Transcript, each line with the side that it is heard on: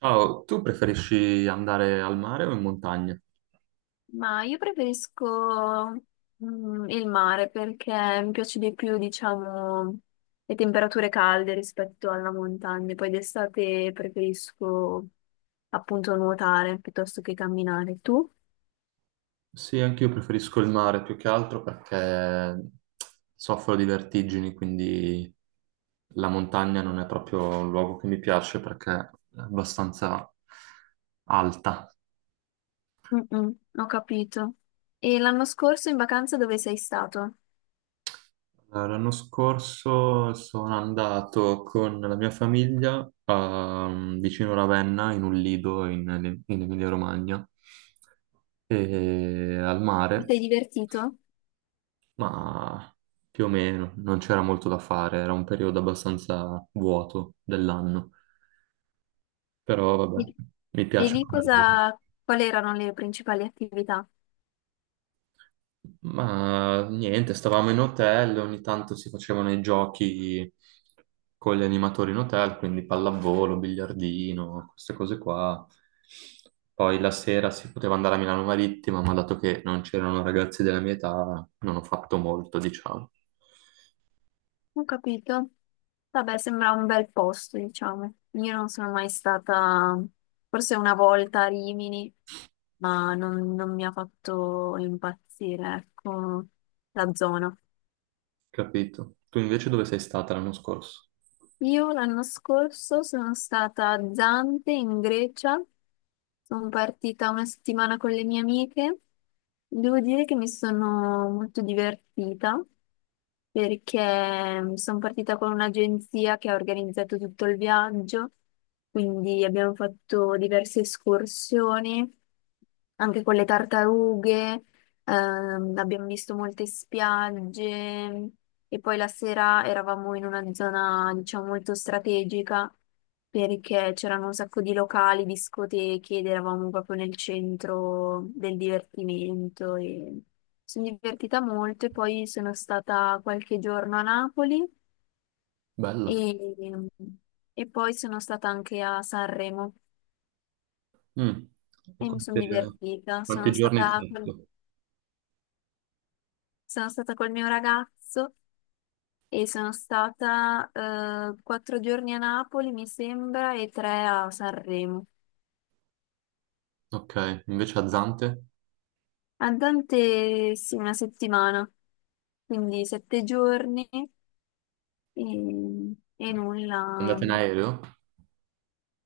right: Ciao, tu preferisci andare al mare o in montagna?
left: Ma io preferisco il mare perché mi piace di più, diciamo, le temperature calde rispetto alla montagna. Poi d'estate preferisco appunto nuotare piuttosto che camminare. Tu?
right: Sì, anche io preferisco il mare più che altro perché soffro di vertigini, quindi la montagna non è proprio un luogo che mi piace perché è abbastanza alta.
left: Mm-mm, ho capito. E l'anno scorso in vacanza dove sei stato?
right: L'anno scorso sono andato con la mia famiglia vicino Ravenna, in un lido in Emilia-Romagna, e al
left: Ti
right: mare.
left: sei divertito?
right: Ma più o meno, non c'era molto da fare, era un periodo abbastanza vuoto dell'anno, però
left: E
right: vabbè, mi
left: e
right: piace
left: lì
right: come lavoro.
left: cosa, quali erano le principali attività?
right: Ma niente, stavamo in hotel, ogni tanto si facevano i giochi con gli animatori in hotel, quindi pallavolo, biliardino, queste cose qua. Poi la sera si poteva andare a Milano Marittima, ma dato che non c'erano ragazzi della mia età, non ho fatto molto, diciamo.
left: Ho capito. Vabbè, sembra un bel posto, diciamo. Io non sono mai stata, forse una volta a Rimini, ma non mi ha fatto impazzire, ecco, la zona.
right: Capito? Tu invece dove sei stata l'anno scorso?
left: Io l'anno scorso sono stata a Zante in Grecia, sono partita una settimana con le mie amiche. Devo dire che mi sono molto divertita perché sono partita con un'agenzia che ha organizzato tutto il viaggio, quindi abbiamo fatto diverse escursioni, anche con le tartarughe. Abbiamo visto molte spiagge e poi la sera eravamo in una zona, diciamo, molto strategica perché c'erano un sacco di locali, discoteche ed eravamo proprio nel centro del divertimento e sono divertita molto e poi sono stata qualche giorno a Napoli
right: Bella.
left: e, e poi sono stata anche a Sanremo
right: Mm, e
left: e mi sono divertita.
right: quanti
left: Sono
right: giorni hai
left: stata, col-
right: fatto?
left: sono stata col mio ragazzo. E sono stata 4 giorni a Napoli, mi sembra, e tre a Sanremo.
right: Ok, invece a Zante?
left: A Dante, sì, una settimana, quindi 7 giorni e
right: È
left: nulla.
right: andata in aereo?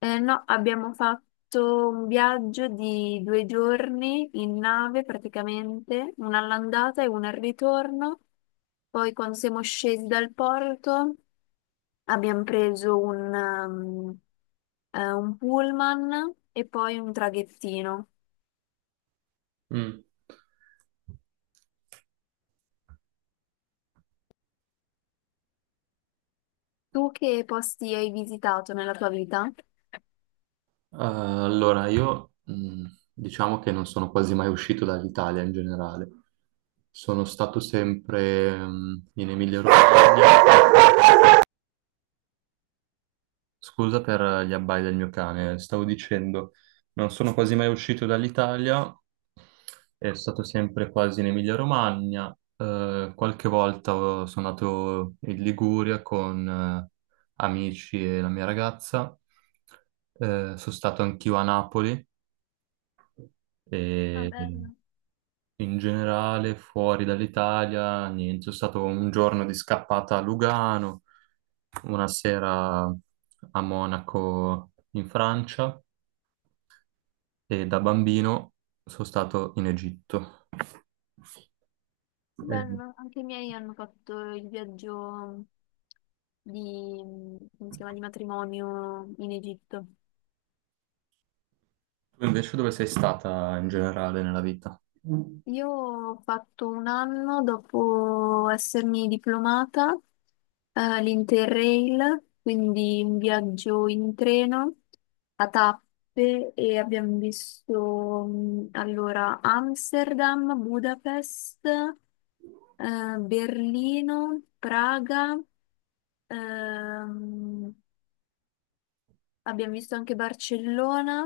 left: No, abbiamo fatto un viaggio di 2 giorni in nave praticamente, una all'andata e una al ritorno. Poi quando siamo scesi dal porto abbiamo preso un pullman e poi un traghettino.
right: Mm.
left: Tu che posti hai visitato nella tua vita?
right: Allora, io diciamo che non sono quasi mai uscito dall'Italia in generale. Sono stato sempre in Emilia-Romagna. Scusa per gli abbai del mio cane, stavo dicendo, non sono quasi mai uscito dall'Italia, è stato sempre quasi in Emilia-Romagna, qualche volta sono andato in Liguria con amici e la mia ragazza, sono stato anch'io a Napoli
left: Ah,
right: e
left: bello,
right: in generale, fuori dall'Italia, niente, è stato un giorno di scappata a Lugano, una sera a Monaco in Francia e da bambino sono stato in Egitto. E
left: bello. Anche i miei hanno fatto il viaggio di, come si chiama, di matrimonio in Egitto.
right: tu invece dove sei stata in generale nella vita?
left: Io ho fatto un anno dopo essermi diplomata l'Interrail, quindi un viaggio in treno a tappe e abbiamo visto allora Amsterdam, Budapest, Berlino, Praga, ehm, abbiamo visto anche Barcellona,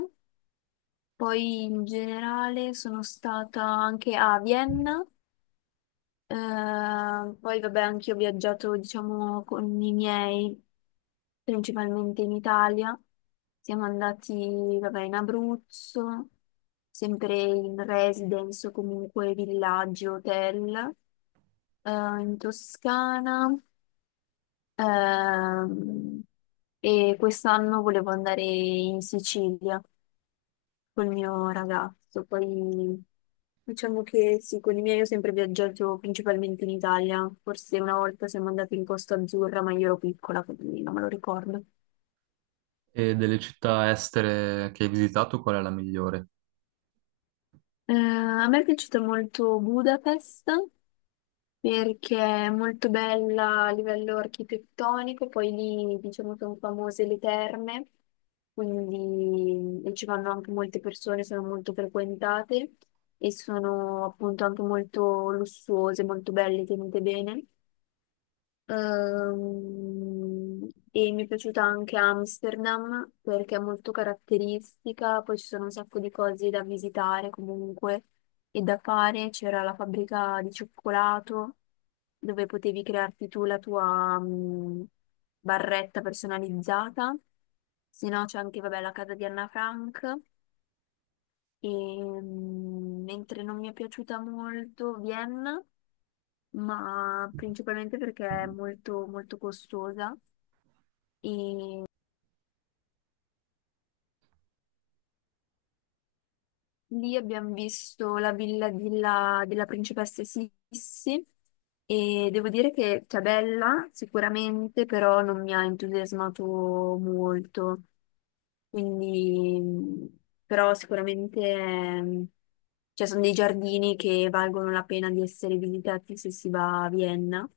left: poi in generale sono stata anche a Vienna. Eh, Poi vabbè, anche io ho viaggiato, diciamo, con i miei, principalmente in Italia. Siamo andati, vabbè, in Abruzzo, sempre in residence o comunque villaggi, hotel, eh, in Toscana. ehm, e quest'anno volevo andare in Sicilia col mio ragazzo. Poi diciamo che sì, con i miei ho sempre viaggiato principalmente in Italia. Forse una volta siamo andati in Costa Azzurra, ma io ero piccola, quindi non me lo ricordo.
right: E delle città estere che hai visitato, qual è la migliore?
left: A me è piaciuta molto Budapest perché è molto bella a livello architettonico, poi lì diciamo sono famose le terme, quindi e ci vanno anche molte persone, sono molto frequentate e sono appunto anche molto lussuose, molto belle, tenute bene. Ehm, e mi è piaciuta anche Amsterdam perché è molto caratteristica, poi ci sono un sacco di cose da visitare comunque e da fare. C'era la fabbrica di cioccolato dove potevi crearti tu la tua barretta personalizzata. Se no c'è anche, vabbè, la casa di Anna Frank. Mentre non mi è piaciuta molto Vienna ma principalmente perché è molto, molto costosa. E lì abbiamo visto la villa della principessa Sissi e devo dire che è bella sicuramente, però non mi ha entusiasmato molto. Quindi, però sicuramente cioè, sono dei giardini che valgono la pena di essere visitati se si va a Vienna.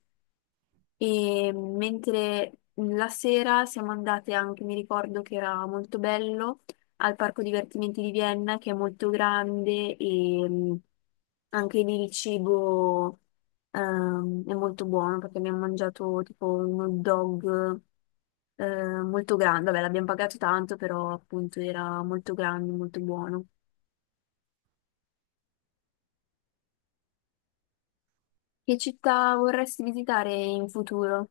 left: E mentre la sera siamo andate anche, mi ricordo che era molto bello, al Parco Divertimenti di Vienna, che è molto grande e anche lì il cibo è molto buono perché abbiamo mangiato tipo un hot dog molto grande. Vabbè, l'abbiamo pagato tanto, però appunto era molto grande, molto buono. Che città vorresti visitare in futuro?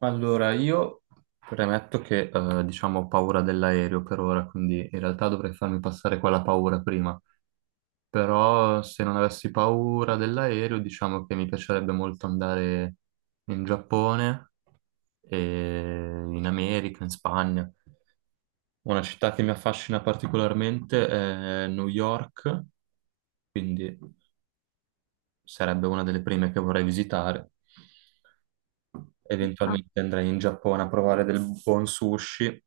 right: Allora, io premetto che diciamo ho paura dell'aereo per ora, quindi in realtà dovrei farmi passare quella paura prima. Però se non avessi paura dell'aereo, diciamo che mi piacerebbe molto andare in Giappone, e in America, in Spagna. Una città che mi affascina particolarmente è New York, quindi sarebbe una delle prime che vorrei visitare.
left: No.
right: Eventualmente andrei in Giappone a provare del buon sushi.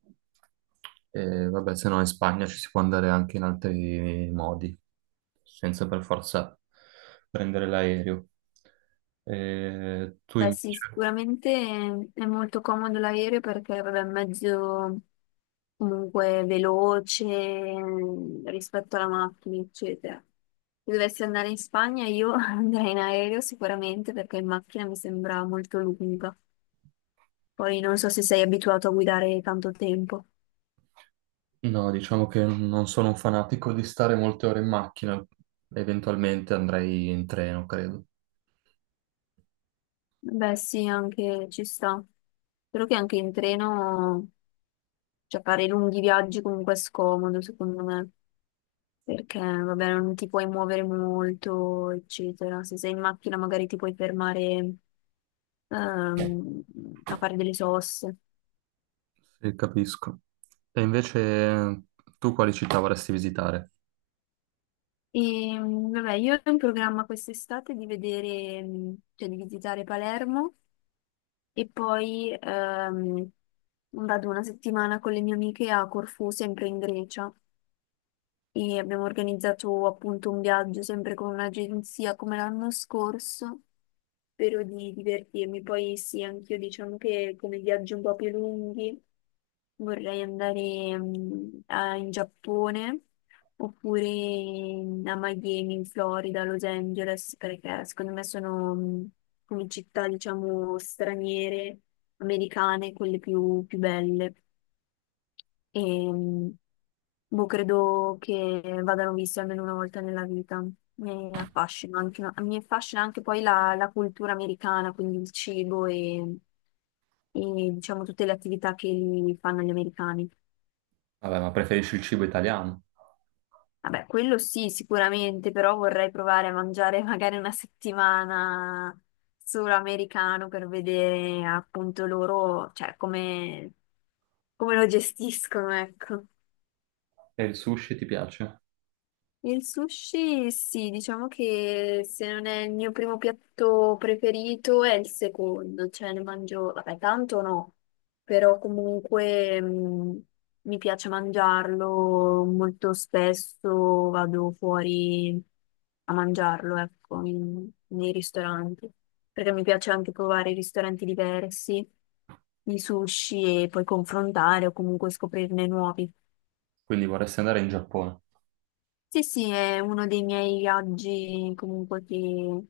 right: E vabbè, se no in Spagna ci si può andare anche in altri modi, senza per forza prendere l'aereo. E tu
left: Beh, sì,
right: invece?
left: sicuramente è molto comodo l'aereo perché vabbè, è un mezzo comunque veloce rispetto alla macchina, eccetera. Se dovessi andare in Spagna io andrei in aereo sicuramente perché in macchina mi sembra molto lunga. Poi non so se sei abituato a guidare tanto tempo.
right: No, diciamo che non sono un fanatico di stare molte ore in macchina, eventualmente andrei in treno, credo.
left: Beh, sì, anche ci sta. Spero che anche in treno, cioè fare lunghi viaggi comunque è scomodo, secondo me. Perché vabbè, non ti puoi muovere molto, eccetera. Se sei in macchina magari ti puoi fermare ehm, a fare delle soste.
right: Sì, capisco. E invece tu quali città vorresti visitare?
left: E vabbè, io ho in programma quest'estate di vedere, cioè di visitare Palermo e poi vado una settimana con le mie amiche a Corfù, sempre in Grecia. E abbiamo organizzato appunto un viaggio sempre con un'agenzia come l'anno scorso. Spero di divertirmi. Poi sì, anch'io diciamo che come viaggi un po' più lunghi vorrei andare in Giappone oppure a Miami, in Florida, Los Angeles, perché secondo me sono come città, diciamo, straniere, americane, quelle più più belle. E mm, boh, credo che vadano visti almeno una volta nella vita. Mi affascina anche, no, mi affascina anche poi la cultura americana, quindi il cibo e, diciamo tutte le attività che li fanno gli americani.
right: Vabbè, ma preferisci il cibo italiano?
left: Vabbè, quello sì, sicuramente, però vorrei provare a mangiare magari una settimana solo americano per vedere appunto loro, cioè come lo gestiscono, ecco.
right: E il sushi ti piace?
left: Il sushi, sì, diciamo che se non è il mio primo piatto preferito è il secondo, cioè ne mangio, vabbè, tanto no, però comunque mi piace mangiarlo molto spesso, vado fuori a mangiarlo, ecco, nei ristoranti, perché mi piace anche provare ristoranti diversi di sushi e poi confrontare o comunque scoprirne nuovi.
right: Quindi vorresti andare in Giappone.
left: Sì, sì, è uno dei miei viaggi comunque che,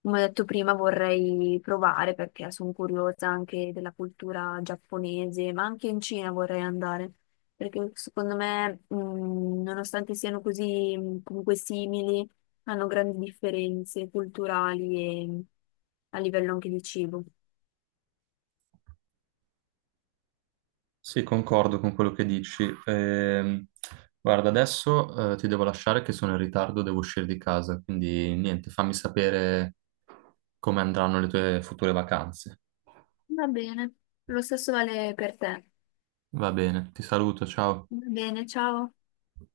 left: come ho detto prima, vorrei provare perché sono curiosa anche della cultura giapponese, ma anche in Cina vorrei andare, perché secondo me, nonostante siano così comunque simili, hanno grandi differenze culturali e a livello anche di cibo.
right: Sì, concordo con quello che dici. Guarda, adesso ti devo lasciare che sono in ritardo, devo uscire di casa, quindi niente, fammi sapere come andranno le tue future vacanze.
left: Va bene, lo stesso vale per te.
right: Va bene, ti saluto, ciao.
left: Va bene, ciao.